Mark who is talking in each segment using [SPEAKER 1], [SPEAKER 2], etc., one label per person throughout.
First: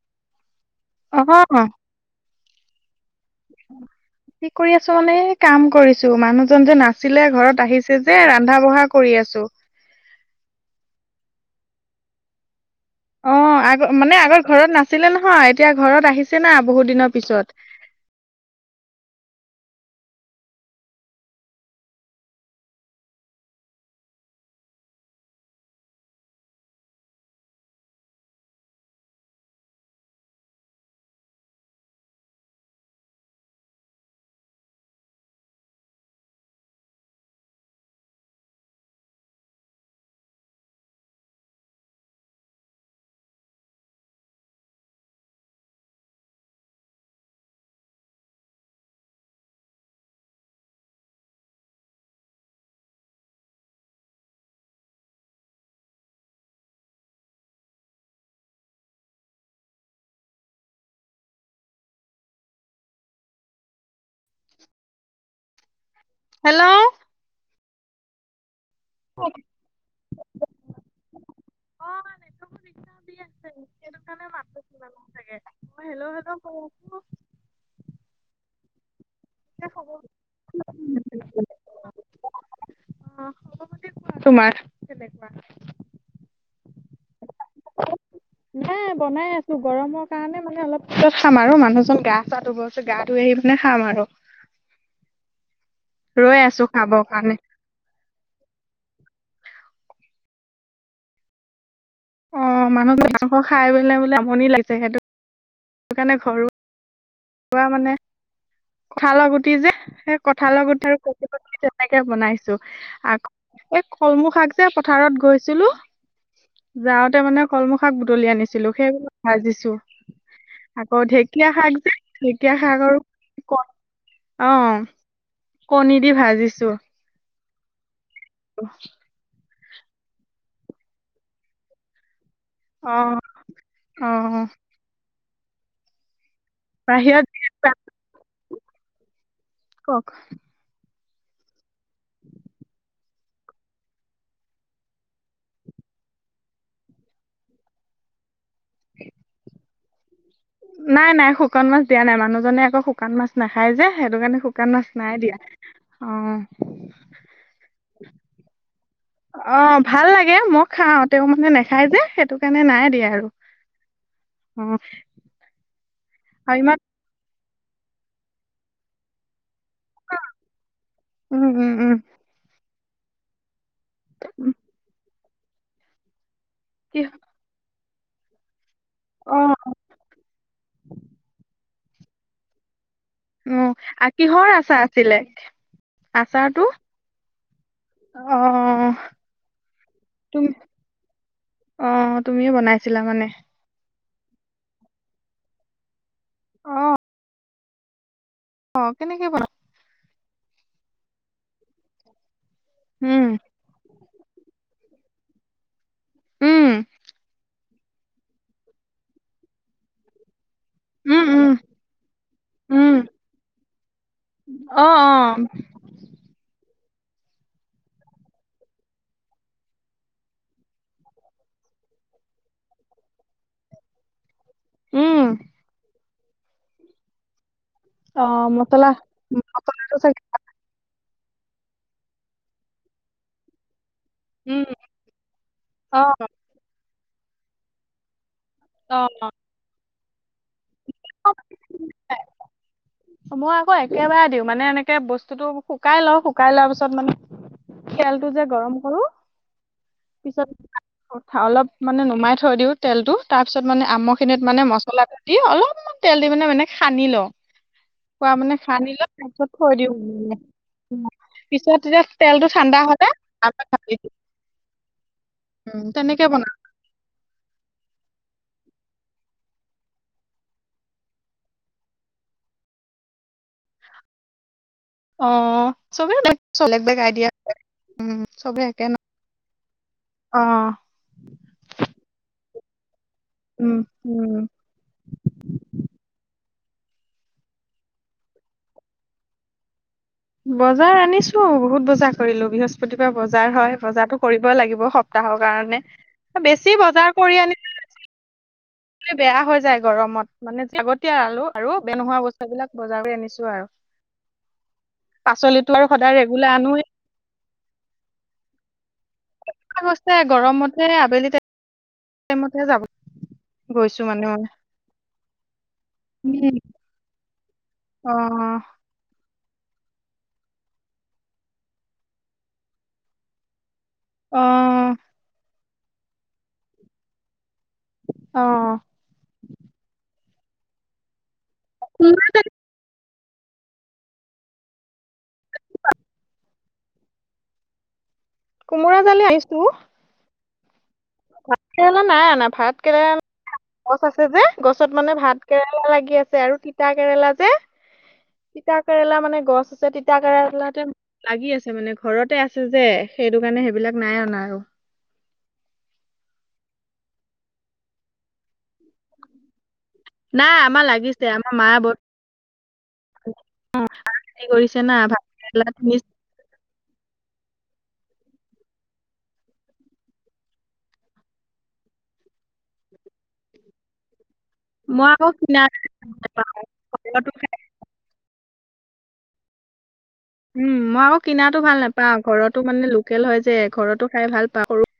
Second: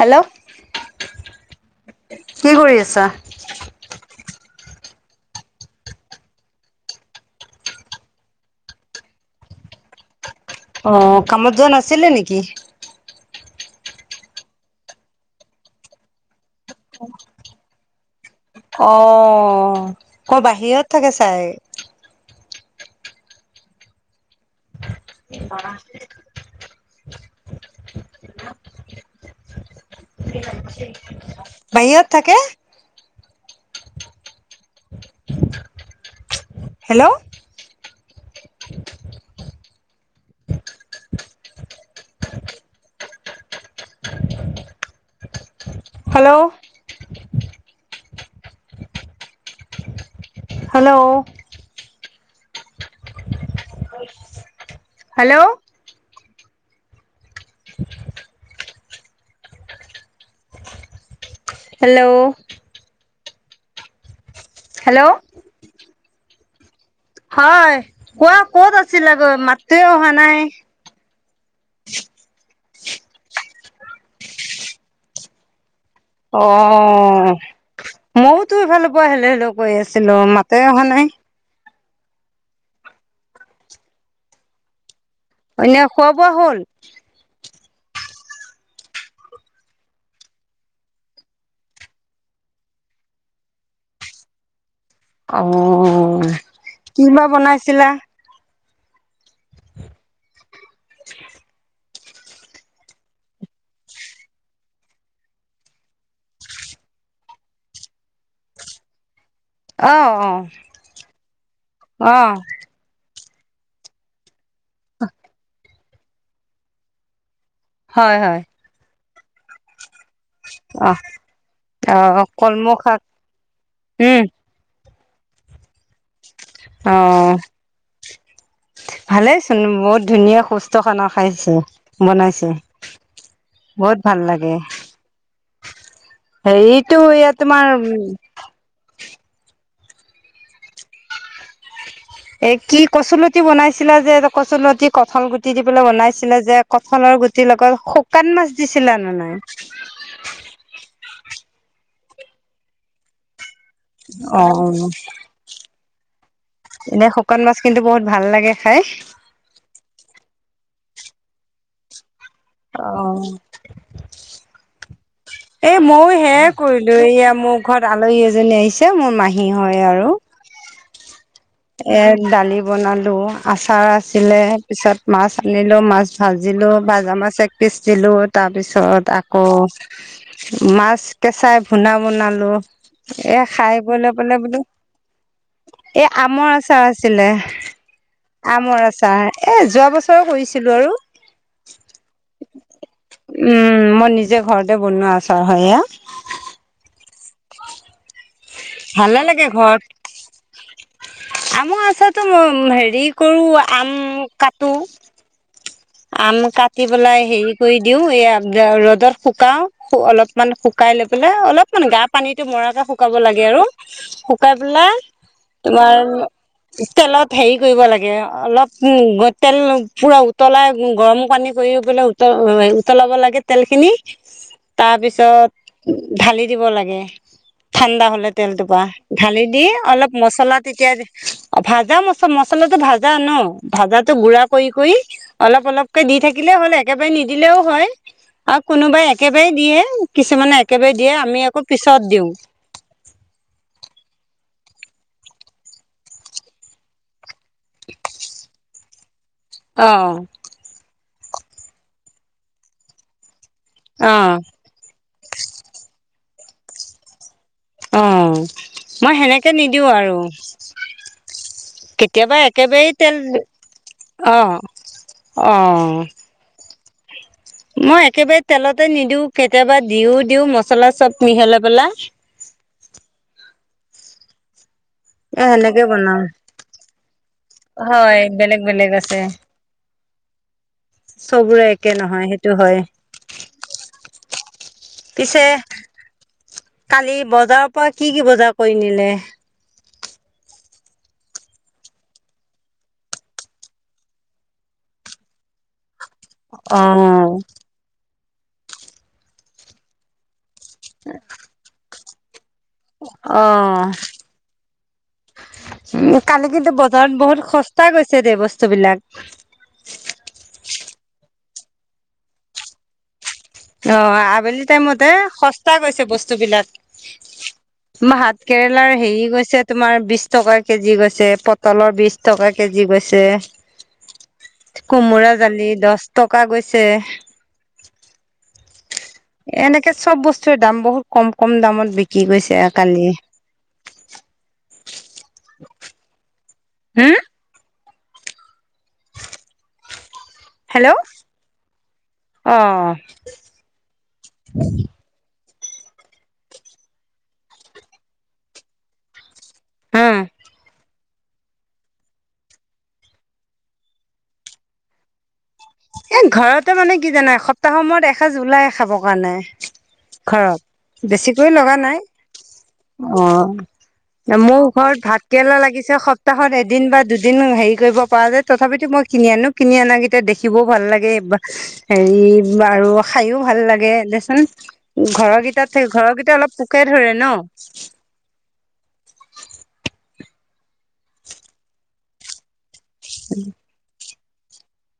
[SPEAKER 1] Hello
[SPEAKER 2] অ কি
[SPEAKER 1] কি কৰি আছা
[SPEAKER 2] কি কৰি আছো মানে কাম কৰিছো মানুহজন যে নাছিলে ঘৰত আহিছে যে ৰন্ধা বঢ়া কৰি আছো
[SPEAKER 1] অ কামত যোৱা নাছিলে নেকি
[SPEAKER 2] অ আগ মানে আগৰ ঘৰত নাছিলে নহয় এতিয়া ঘৰত আহিছে না বহুত দিনৰ পিছত
[SPEAKER 1] অ ক বাহিৰত থাকে চাই প না [unintelligible] বাহিৰত থাকে hello hello hello hello hello hello
[SPEAKER 2] hello
[SPEAKER 1] হয় কোৱা কত আছিলা তই মাতটোয়ে অহা নাই
[SPEAKER 2] অ নেটৱৰ্কটো দিছটাৱ দি আছে সেইটো কাৰণে মাতটো শুনা নাই চাগে মই হেল্ল' হেল্ল'
[SPEAKER 1] অ
[SPEAKER 2] কৈ আছো
[SPEAKER 1] ময়ও তো ইফালৰ পৰা হেল্ল হেল্ল
[SPEAKER 2] এতিয়া
[SPEAKER 1] কৈ
[SPEAKER 2] খবৰ
[SPEAKER 1] আছিলো মাতে অহা নাই
[SPEAKER 2] পাতি নাছিলা। তোমাৰ
[SPEAKER 1] এনে খোৱা বোৱা হ'ল
[SPEAKER 2] নাই বনাই আছো গৰমৰ কাৰণে মানে অলপ পিছত খাম আৰু মানুহজন গা চা ধুব গৈছে গা ধুই আহি মিনে খাম আৰু
[SPEAKER 1] অ
[SPEAKER 2] ৰৈ আছো খাবৰ
[SPEAKER 1] কি বা
[SPEAKER 2] কাৰণে
[SPEAKER 1] বনাইছিলা [unintelligible]
[SPEAKER 2] অ মানুহ মাংস খাই পেলাই বোলে আমনি লাগিছে সেইটো সেই কাৰণে ঘৰুৱা ঘৰুৱা মানে কঁঠালৰ গু গুটি
[SPEAKER 1] অ
[SPEAKER 2] সেই
[SPEAKER 1] অ
[SPEAKER 2] কঠালৰ লগত আৰু তেনেকে
[SPEAKER 1] অ
[SPEAKER 2] বনাইছো আকৌ এই কলমু শাক যে পথাৰত গৈছিলো যাওঁতে মানে কলমু শাক
[SPEAKER 1] হয়
[SPEAKER 2] বুটলি
[SPEAKER 1] হয়
[SPEAKER 2] আনিছিলো সেইবিলাক ভাজিছো
[SPEAKER 1] অ
[SPEAKER 2] আকৌ ঢেকীয়া শাক যে
[SPEAKER 1] অ',
[SPEAKER 2] ঢেকীয়া
[SPEAKER 1] কলমৌ
[SPEAKER 2] শাক আৰু
[SPEAKER 1] উম
[SPEAKER 2] অ কণী দি ভাজিছে
[SPEAKER 1] অ
[SPEAKER 2] অ
[SPEAKER 1] ভালেইচোন বহুত ধুনীয়া সুস্থ খানা খাইছে বনাইছে
[SPEAKER 2] অ
[SPEAKER 1] বহুত
[SPEAKER 2] অ
[SPEAKER 1] ভাল লাগে এইটো
[SPEAKER 2] বাহিৰত
[SPEAKER 1] ইয়াত তোমাৰ
[SPEAKER 2] দিয়া- কওক
[SPEAKER 1] এ কি কচুলতি বনাইছিলা যে কচুলতি কঠাল গুটি দি পেলাই বনাইছিলা যে কঠালৰ [unintelligible] গুটিৰ লগত শুকান মাছ দিছিলা ন নহ
[SPEAKER 2] নাই নাই শুকান মাছ দিয়া নাই মানুহনে আক শুকান মাছ নাখায় যে সেইটো কাৰণে
[SPEAKER 1] অ
[SPEAKER 2] শুকান মাছ নাই দিয়া অ
[SPEAKER 1] এনে শুকান মাছ কিন্তু বহুত ভাল লাগে খাই
[SPEAKER 2] অ ভাল লাগে মই খাও তেওঁ মানে নেখায় যে সেইটো কাৰণে নাই
[SPEAKER 1] অ
[SPEAKER 2] দিয়া আৰু অ
[SPEAKER 1] এই ময়ো সেয়ায়
[SPEAKER 2] আৰু ইমান
[SPEAKER 1] কৰিলো এইয়া মোক ঘৰত আলহী এজনী আহিছে মোৰ মাহী হয় আৰু
[SPEAKER 2] উম উম উম
[SPEAKER 1] এ দালি বনালো আচাৰ আছিলে
[SPEAKER 2] উম,
[SPEAKER 1] পিছত মাছ আনিলো মাছ ভাজিলো
[SPEAKER 2] কি
[SPEAKER 1] ভাজা মাছ এক পিছ দিলো তাৰ পিছত তাৰ
[SPEAKER 2] অ'
[SPEAKER 1] পিছত আকৌ মাছ কেঁচাই ভূনা বনালো এ খাই বৈ
[SPEAKER 2] অ'
[SPEAKER 1] লৈ পেলাই
[SPEAKER 2] কিহৰ
[SPEAKER 1] বোলো
[SPEAKER 2] আচাৰ আছিলে
[SPEAKER 1] এ আমৰ
[SPEAKER 2] আচাৰটো
[SPEAKER 1] আচাৰ আছিলে আমৰ
[SPEAKER 2] অ'
[SPEAKER 1] আচাৰ এ যোৱা বছৰো
[SPEAKER 2] তুমি
[SPEAKER 1] কৰিছিলো আৰু
[SPEAKER 2] অ তুমিয়ে বনাইছিলা মানে
[SPEAKER 1] উম মই নিজে ঘৰতে বনোৱা আছা আৰু হয় এইয়া
[SPEAKER 2] অ অ'
[SPEAKER 1] ভালে
[SPEAKER 2] কেনেকে
[SPEAKER 1] লাগে
[SPEAKER 2] বনা
[SPEAKER 1] ঘৰত আমৰ আছাৰটো মই হেৰি
[SPEAKER 2] উম
[SPEAKER 1] কৰো আম কাটো আম
[SPEAKER 2] উম
[SPEAKER 1] কাটি পেলাই হেৰি কৰি দিও এ ৰ'দত [unintelligible] মানে শুকাই লৈ
[SPEAKER 2] উম
[SPEAKER 1] পেলাই
[SPEAKER 2] উম
[SPEAKER 1] অলপ মানে গা পানীটো মৰাকে
[SPEAKER 2] উম
[SPEAKER 1] শুকাব লাগে আৰু শুকাই
[SPEAKER 2] অ'
[SPEAKER 1] পেলাই
[SPEAKER 2] অ'
[SPEAKER 1] তোমাৰ তেলত হেৰি কৰিব লাগে অলপ তেল পুৰা উতলাই গৰম পানী কৰি পাই উত উতলাব লাগে তেলখিনি
[SPEAKER 2] উম
[SPEAKER 1] তাৰপিছত ঢালি দিব লাগে ঠাণ্ডা হলে
[SPEAKER 2] অ'
[SPEAKER 1] তেলটোৰ পা
[SPEAKER 2] মছলা
[SPEAKER 1] ঢালি দি
[SPEAKER 2] মছলাটো
[SPEAKER 1] অলপ
[SPEAKER 2] চাগে
[SPEAKER 1] মছলা তেতিয়া ভাজা মচ মছলাটো ভাজা ন ভাজাতো গুড়া
[SPEAKER 2] উম
[SPEAKER 1] কৰি কৰি অলপ অলপকে দি
[SPEAKER 2] অ'
[SPEAKER 1] থাকিলে হ'ল একেবাৰে নিদিলেও হয় আৰু কোনোবাই
[SPEAKER 2] অ'
[SPEAKER 1] একেবাৰে দিয়ে কিছুমানে একেবাৰে দিয়ে আমি আকৌ পিছত দিওঁ
[SPEAKER 2] মই আকৌ একেবাৰে দিওঁ মানে এনেকে বস্তুতটো শুকাই লওঁ শুকাই লোৱাৰ পিছত মানে তেলটো যে গৰম কৰো
[SPEAKER 1] আহ
[SPEAKER 2] কঠা অলপ মানে নুমাই থৈ দিওঁ তেলটো [unintelligible] তাৰপিছত মানে
[SPEAKER 1] অ
[SPEAKER 2] আমৰখিনিত মানে মছলাটো দি অলপমান তেল দি মানে মানে সানি লওঁ
[SPEAKER 1] অ
[SPEAKER 2] খোৱা মানে খান ল
[SPEAKER 1] মই
[SPEAKER 2] তাৰপিছত
[SPEAKER 1] সেনেকে
[SPEAKER 2] থৈ
[SPEAKER 1] নিদিওঁ
[SPEAKER 2] দিওঁ
[SPEAKER 1] আৰু
[SPEAKER 2] পিছত এতিয়া
[SPEAKER 1] কেতিয়াবা
[SPEAKER 2] তেলটো ঠাণ্ডা
[SPEAKER 1] একেবাৰে
[SPEAKER 2] হতে
[SPEAKER 1] তেল
[SPEAKER 2] [unintelligible]
[SPEAKER 1] অ অ
[SPEAKER 2] তেনেকে বনাম
[SPEAKER 1] মই একেবাৰে তেলতে নিদিও কেতিয়াবা দিও দিও মছলা চব মিহলাই পেলা
[SPEAKER 2] অ
[SPEAKER 1] এ সেনেকে
[SPEAKER 2] চবেই
[SPEAKER 1] বনাও
[SPEAKER 2] চলে বেগ আইডিয়া
[SPEAKER 1] হয় বেলেগ
[SPEAKER 2] চবে একে
[SPEAKER 1] বেলেগ
[SPEAKER 2] ন
[SPEAKER 1] আছে
[SPEAKER 2] অ
[SPEAKER 1] চবৰে একে নহয় সেইটো হয়
[SPEAKER 2] উম উম
[SPEAKER 1] পিছে কালি বজাৰৰ পৰা কি কি বজাৰ কৰি নিলে
[SPEAKER 2] বজাৰ আনিছো বহুত বজাৰ কৰিলো বৃহস্পতি পৰা বজাৰ হয় বজাতো কৰিবই লাগিব সপ্তাহ ৰ কাৰণে বেছি বজাৰ
[SPEAKER 1] অ'
[SPEAKER 2] কৰি আনি বেয়া হৈ যায় গৰমত মানে আগতীয়া আলো আৰু বেয়া নোহোৱা বস্তু সেইবিলাক বজাৰ কৰি আনিছো আৰু
[SPEAKER 1] অ',
[SPEAKER 2] পাচলিতো আৰু সদায়
[SPEAKER 1] কালি
[SPEAKER 2] ৰেগুলাৰ
[SPEAKER 1] কিন্তু
[SPEAKER 2] আনোৱে
[SPEAKER 1] বজাৰত বহুত সস্তা গৈছে দে বস্তু বিলাক
[SPEAKER 2] ছে গৰম মতে আবেলিতে সেইমতে যাব
[SPEAKER 1] অ
[SPEAKER 2] গৈছো মানে মই
[SPEAKER 1] আবেলি টাইমতে সস্তা গৈছে বস্তু
[SPEAKER 2] উম,
[SPEAKER 1] বিলাক
[SPEAKER 2] অ
[SPEAKER 1] ভাত কেৰেলাৰ হেৰি গৈছে ছে তুমাৰ বিশ টকা কেজি গৈছে পটলৰ বিশ টকা কেজি গৈছে
[SPEAKER 2] অ
[SPEAKER 1] কোমোৰা জালি দহ টকা গৈছে
[SPEAKER 2] অ
[SPEAKER 1] এনেকে চব বস্তু দাম বহুত কম কম দামত বিকি গৈছে কালি হো
[SPEAKER 2] কোমোৰা জালে আহিছো
[SPEAKER 1] হেল্ল'
[SPEAKER 2] ভাত কেৰেলা নাই আনা ভাত
[SPEAKER 1] অ'
[SPEAKER 2] কেৰেলা গছ আছে যে গছত মানে ভাত কেৰেলা লাগি আছে আৰু তিতা কেৰেলা যে তিতা কেৰেলা মানে গছ ছে
[SPEAKER 1] হা
[SPEAKER 2] তিতা কেৰেলাতে লাগি আছে মানে ঘৰতে আছে যে সেইটো কাৰণে সেইবিলাক নাই অনা আৰু
[SPEAKER 1] এ ঘৰতে মানে কি জানাই সপ্তাহৰ সময়ত এসাঁজ ওলাই খাব কাৰণাই
[SPEAKER 2] নাই
[SPEAKER 1] ঘৰত
[SPEAKER 2] আমাৰ লাগিছে
[SPEAKER 1] বেছিকৈ
[SPEAKER 2] আমাৰ মা
[SPEAKER 1] লগা
[SPEAKER 2] বন
[SPEAKER 1] নাই অ
[SPEAKER 2] হেৰি
[SPEAKER 1] মোৰ
[SPEAKER 2] কৰিছে না
[SPEAKER 1] ঘৰত ভাত কেৰেলা
[SPEAKER 2] ভাতকেৰেলা
[SPEAKER 1] লাগিছে
[SPEAKER 2] তিনি
[SPEAKER 1] সপ্তাহত এদিন বা দুদিন হেৰি কৰিব পৰা যায় তথাপিতো মই কিনি আনো কিনি আনা কেটা দেখি দেখিবও ভাল লাগে বা হেৰি আৰু খায়ওঁ ভাল লাগে দেচোন
[SPEAKER 2] মই আকৌ কিনা
[SPEAKER 1] ঘৰকেইটাত থ ঘৰৰ কিটা অলপ পোকে ধৰে
[SPEAKER 2] ঘৰতো
[SPEAKER 1] ন
[SPEAKER 2] খাই
[SPEAKER 1] [unintelligible]
[SPEAKER 2] উম মই আকৌ কিনাটো ভাল নাপাওঁ ঘৰতো মানে লোকেল হয় যে ঘৰতো খাই ভাল পাওঁ সৰু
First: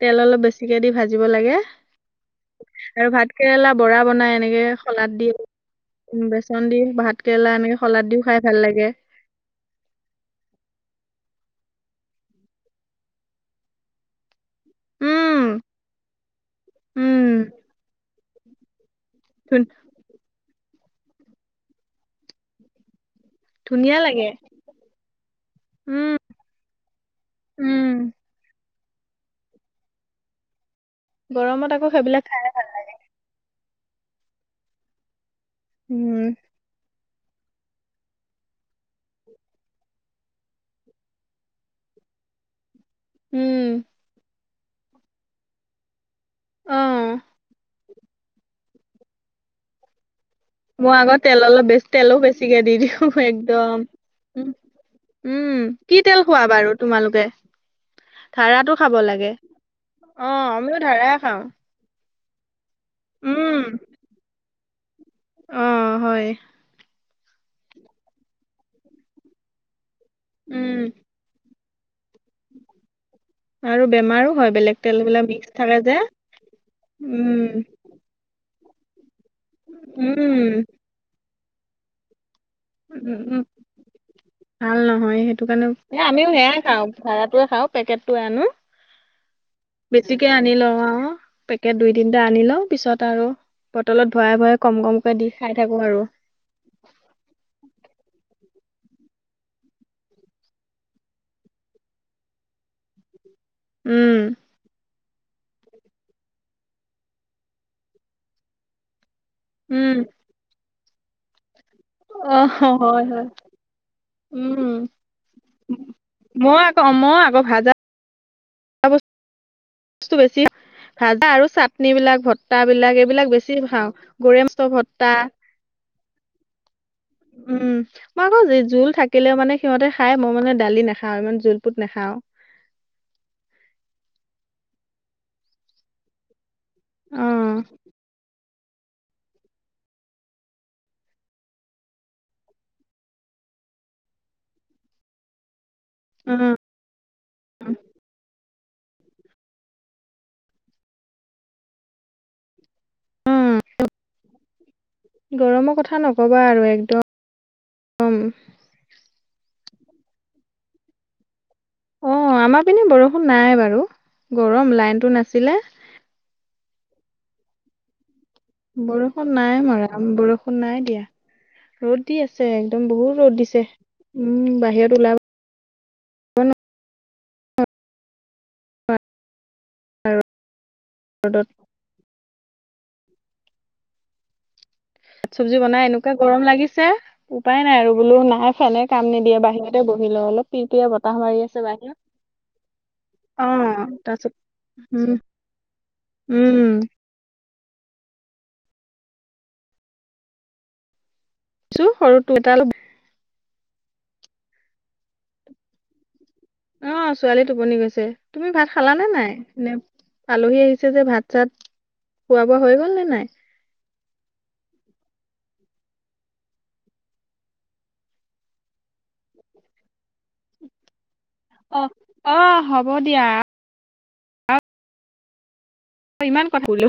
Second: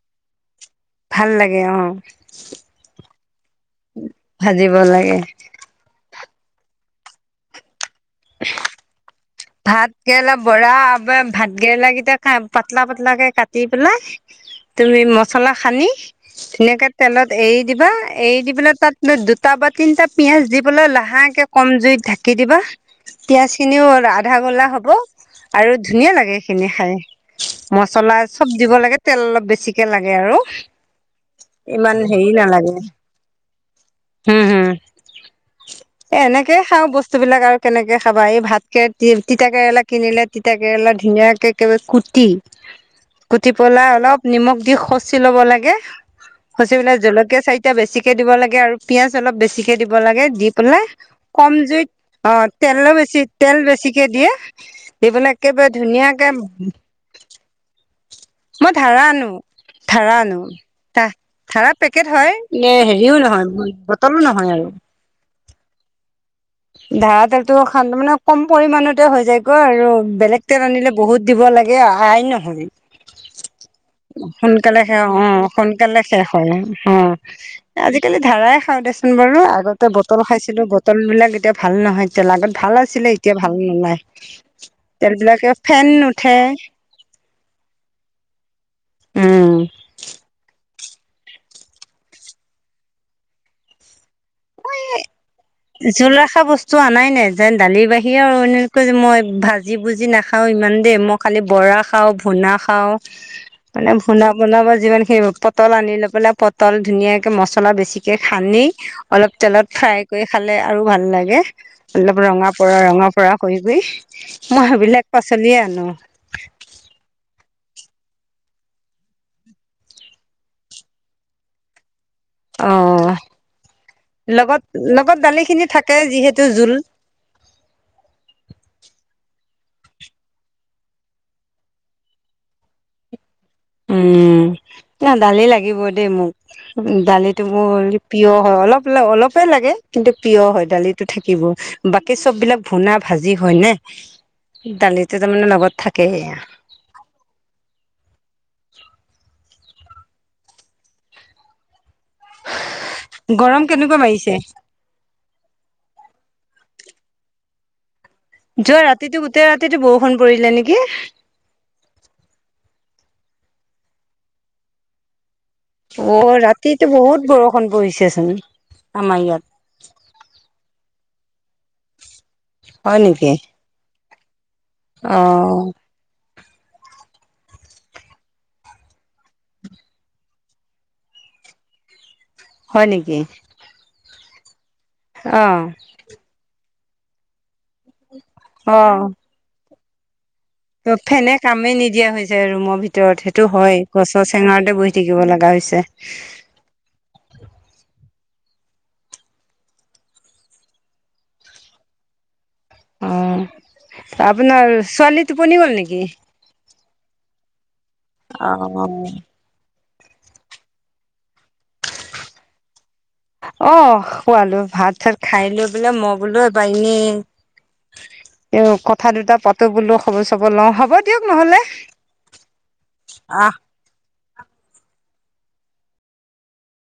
[SPEAKER 2] তেল অলপ বেছিকে দি ভাজিব
[SPEAKER 1] ভাল
[SPEAKER 2] লাগে
[SPEAKER 1] অ
[SPEAKER 2] আৰু ভাত কেৰেলা বৰা বনাই এনেকে
[SPEAKER 1] ভাজিব
[SPEAKER 2] শলাদ
[SPEAKER 1] লাগে
[SPEAKER 2] দি বেচন দি ভাত কেৰেলা এনেকে শলাদ দিও খাই ভাল লাগে।
[SPEAKER 1] ভাত কেৰেলা বৰা আব ভাত কেৰেলা কেইটা খাই পাতলা পাতলা কে কাটি পেলাই। তুমি মছলা
[SPEAKER 2] উম
[SPEAKER 1] সানি ধুনীয়াকে
[SPEAKER 2] উম
[SPEAKER 1] তেলত এৰি দিবা এৰি দি পেলাই তাত দুটা
[SPEAKER 2] ধু
[SPEAKER 1] ব তিনিটা পিয়াজ দি পেলাই লাহে কে কম জুইত ধাকি দিবা পিয়াজ খিনিও
[SPEAKER 2] ধুনীয়া লাগে
[SPEAKER 1] আধা গলা হব আৰু
[SPEAKER 2] উম
[SPEAKER 1] ধুনীয়া লাগে এই খিনি খাই
[SPEAKER 2] উম
[SPEAKER 1] মছলা চব দিব লাগে। তেল অলপ বেছিকে লাগে আৰু
[SPEAKER 2] গৰমত আকৌ
[SPEAKER 1] ইমান
[SPEAKER 2] সেইবিলাক
[SPEAKER 1] হেৰি
[SPEAKER 2] খাই
[SPEAKER 1] নালাগে হম হম এ
[SPEAKER 2] উম
[SPEAKER 1] এনেকেই খাওঁ বস্তু বস্তুবিলাক আৰু কেনেকৈ খাবা এই ভাত কে তি তিতা কেৰেলা কিনিলে তিতা কেৰেলা ধুনীয়াকে একবাৰে কুটি কুটি
[SPEAKER 2] উম
[SPEAKER 1] পলাই অলপ নিমখ দি খচি ল'ব লাগে
[SPEAKER 2] অ
[SPEAKER 1] খচিপেলাই জলকীয়া চাৰিটা বেছিকে দিব লাগে আৰু পিয়াজ অলপ বেছিকে দিব লাগে দি পেলাই
[SPEAKER 2] মই আগত তেল
[SPEAKER 1] কম
[SPEAKER 2] অলপ বেছি
[SPEAKER 1] জুইত
[SPEAKER 2] তেলো
[SPEAKER 1] অ
[SPEAKER 2] বেছিকে দি
[SPEAKER 1] তেলো
[SPEAKER 2] দিওঁ
[SPEAKER 1] বেছি তেল
[SPEAKER 2] একদম
[SPEAKER 1] বেছি দিয়ে
[SPEAKER 2] উম
[SPEAKER 1] দি পেলাই
[SPEAKER 2] উম
[SPEAKER 1] একেবাৰে
[SPEAKER 2] কি তেল
[SPEAKER 1] ধুনীয়াকে
[SPEAKER 2] খোৱা বাৰু তোমালোকে
[SPEAKER 1] মই
[SPEAKER 2] ধাৰাটো খাব
[SPEAKER 1] ধাৰা আনো
[SPEAKER 2] লাগে।
[SPEAKER 1] ধাৰা
[SPEAKER 2] অ
[SPEAKER 1] আনো
[SPEAKER 2] আমিও ধাৰাই খাওঁ
[SPEAKER 1] ধাৰা পে কট হয় নে হেৰিও
[SPEAKER 2] উম।
[SPEAKER 1] নহয় বটলো নহয় আৰু
[SPEAKER 2] অ হয়
[SPEAKER 1] ধাৰা তেলতো খালে মানে কম পৰিমমানতে হৈ যায়গৈ আৰু বেলেগ তেল
[SPEAKER 2] উম।
[SPEAKER 1] আনিলে বহুত দিব লাগে। আগে আহাই নহয়
[SPEAKER 2] আৰু বেমাৰো
[SPEAKER 1] [unintelligible]
[SPEAKER 2] হয় বেলেগ
[SPEAKER 1] সোনকালে
[SPEAKER 2] তেল
[SPEAKER 1] শেষ অ
[SPEAKER 2] বিলাক মিক্স থাকে যে
[SPEAKER 1] সোনকালে শেষ হয় অ
[SPEAKER 2] উম।
[SPEAKER 1] আজিকালিত ধাৰাই খাওঁ দেচোন বাৰু আগতে বটল খাইছিলো
[SPEAKER 2] উম।
[SPEAKER 1] বটল বিলাক এতিয়া ভাল নহয় তেল আগ ভাল আছিলে
[SPEAKER 2] উম
[SPEAKER 1] এতিয়া
[SPEAKER 2] উম
[SPEAKER 1] ভাল নাই
[SPEAKER 2] ভাল নহয় সেইটো কাৰণে এ আমিও সেয়াই খাওঁ ধাৰা খাওঁ পেকেটটোৱে আনো।
[SPEAKER 1] উম
[SPEAKER 2] বেছিকে আনি লওঁ অহ পেকেট দুই তিনিটা আনি লওঁ পিছত আৰু বটলত ভৰাই ভৰাই কম কমকে দি খাই থাকো
[SPEAKER 1] এই
[SPEAKER 2] আৰু
[SPEAKER 1] জোল ৰখা বস্তু অনাই যেন দালিৰ বাহিৰে আৰু এনেকৈ যে মই ভাজি ভুজি নাখাওঁ ইমান দে মই খালি বৰা খাওঁ ভোনা খাওঁ খাওঁ মানে ভুনা
[SPEAKER 2] উম।
[SPEAKER 1] বন বা যিমান সেইবোৰ পটল আনি লৈ পেলাই পটল ধুনীয়াকে মচলা বেছিকে হানি। অলপ তেলত
[SPEAKER 2] উম
[SPEAKER 1] ফ্ৰাই কৰি খালে আৰু ভাল লাগে। অলপ
[SPEAKER 2] অ
[SPEAKER 1] ৰঙা পৰা
[SPEAKER 2] হয়
[SPEAKER 1] ৰঙা
[SPEAKER 2] হয়
[SPEAKER 1] পৰা কৰি কৰি মই
[SPEAKER 2] উম।
[SPEAKER 1] সেইবিলাক পাচলিয়ে আনো
[SPEAKER 2] মই আকৌ মই আকৌ ভাজা বস্তু বেছি ভাজা আৰু চাটনি বিলাক ভত্তা বিলাক
[SPEAKER 1] অ
[SPEAKER 2] এইবিলাক বেছি খাওঁ গৰৈ মাছৰ ভত্তা
[SPEAKER 1] তাকে যিহেতু জোল
[SPEAKER 2] উম মই আকৌ জোল থাকিলেও মানে সিহঁতে খাই মই মানে দালি নাখাওঁ ইমান জোল পোত নাখাওঁ
[SPEAKER 1] [unintelligible] উম দালি লাগিব দেই মোক
[SPEAKER 2] অ
[SPEAKER 1] দালিতটো মোৰ প্ৰিয় হয় অলপ অলপ লাগে কিন্তু প্ৰিয়ৰ হয় দালিটো থাকিব বাকী চব বিলাক ভুনা ভাজি হয় হয় নে দালিটো তাৰ মানে লগত থাকিবই
[SPEAKER 2] উম
[SPEAKER 1] [inaudible] [unintelligible]
[SPEAKER 2] উম
[SPEAKER 1] গৰম কেনেকুৱা মাৰিছে
[SPEAKER 2] গৰমৰ কথা নকবা আৰু একদম
[SPEAKER 1] যোৱা ৰাতিটো গোটেই ৰাতিটো বৰষুণ পৰিলে নেকি
[SPEAKER 2] অহ আমাৰ পিনে বৰষুণ নাই বাৰু গৰম লাইনতটো নাছিলে
[SPEAKER 1] অহ ৰাতিতো বহুত বৰষুণ পৰিছেচোন। আমাৰ
[SPEAKER 2] বৰষুণ
[SPEAKER 1] ইয়াত
[SPEAKER 2] নাই মৰা বৰষুণ নাই দিয়া ৰ'দ দি আছে। একদম
[SPEAKER 1] হয়
[SPEAKER 2] বহুত
[SPEAKER 1] নেকি
[SPEAKER 2] ৰ'দ দিছে। উম বাহিৰত ওলাব
[SPEAKER 1] অ।
[SPEAKER 2] [unintelligible] [unintelligible]
[SPEAKER 1] হয় নেকি? অ
[SPEAKER 2] চব্জি বনাই এনেকুৱা গৰম লাগে ছে। উপায় নাই আৰু বোলো নাই ফেনে কাম নিদিয়ে বাহিৰতে বহি লও অলপ। পিৰপিৰা
[SPEAKER 1] তো
[SPEAKER 2] বতাহ
[SPEAKER 1] ফেনে
[SPEAKER 2] মাৰি আছে
[SPEAKER 1] কামেই
[SPEAKER 2] বাহিৰত
[SPEAKER 1] নিদিয়া হৈ যায় আৰু ৰুমৰ ভিতৰত।
[SPEAKER 2] অ
[SPEAKER 1] সেইটো হয় গছৰ
[SPEAKER 2] তাৰপিছত
[SPEAKER 1] চেঙাৰতে বহি
[SPEAKER 2] উম
[SPEAKER 1] থাকিব লগা হৈছে।
[SPEAKER 2] উম চো সৰুটো এটা লম।
[SPEAKER 1] অহ আপোনাৰ ছোৱালী টোপনি গ'ল নেকি?
[SPEAKER 2] অহ ছোৱালী টোপনি গৈছে। তুমি ভাত খালা নে নাই? নে আলহী আহিছে যে, ভাত চাত খোৱা বোৱা হৈ গ'ল নে নাই?
[SPEAKER 1] অ খোৱালো। ভাত চাত খাই লৈ বোলে মই বোলো এবা এনে এ কথা দুটা পাতো বোলো খবৰ চবৰ লওঁ। হ'ব দিয়ক নহলে।
[SPEAKER 2] অ অ হ'ব দিয়া
[SPEAKER 1] অহ।
[SPEAKER 2] অহ ইমান কথা বোলো।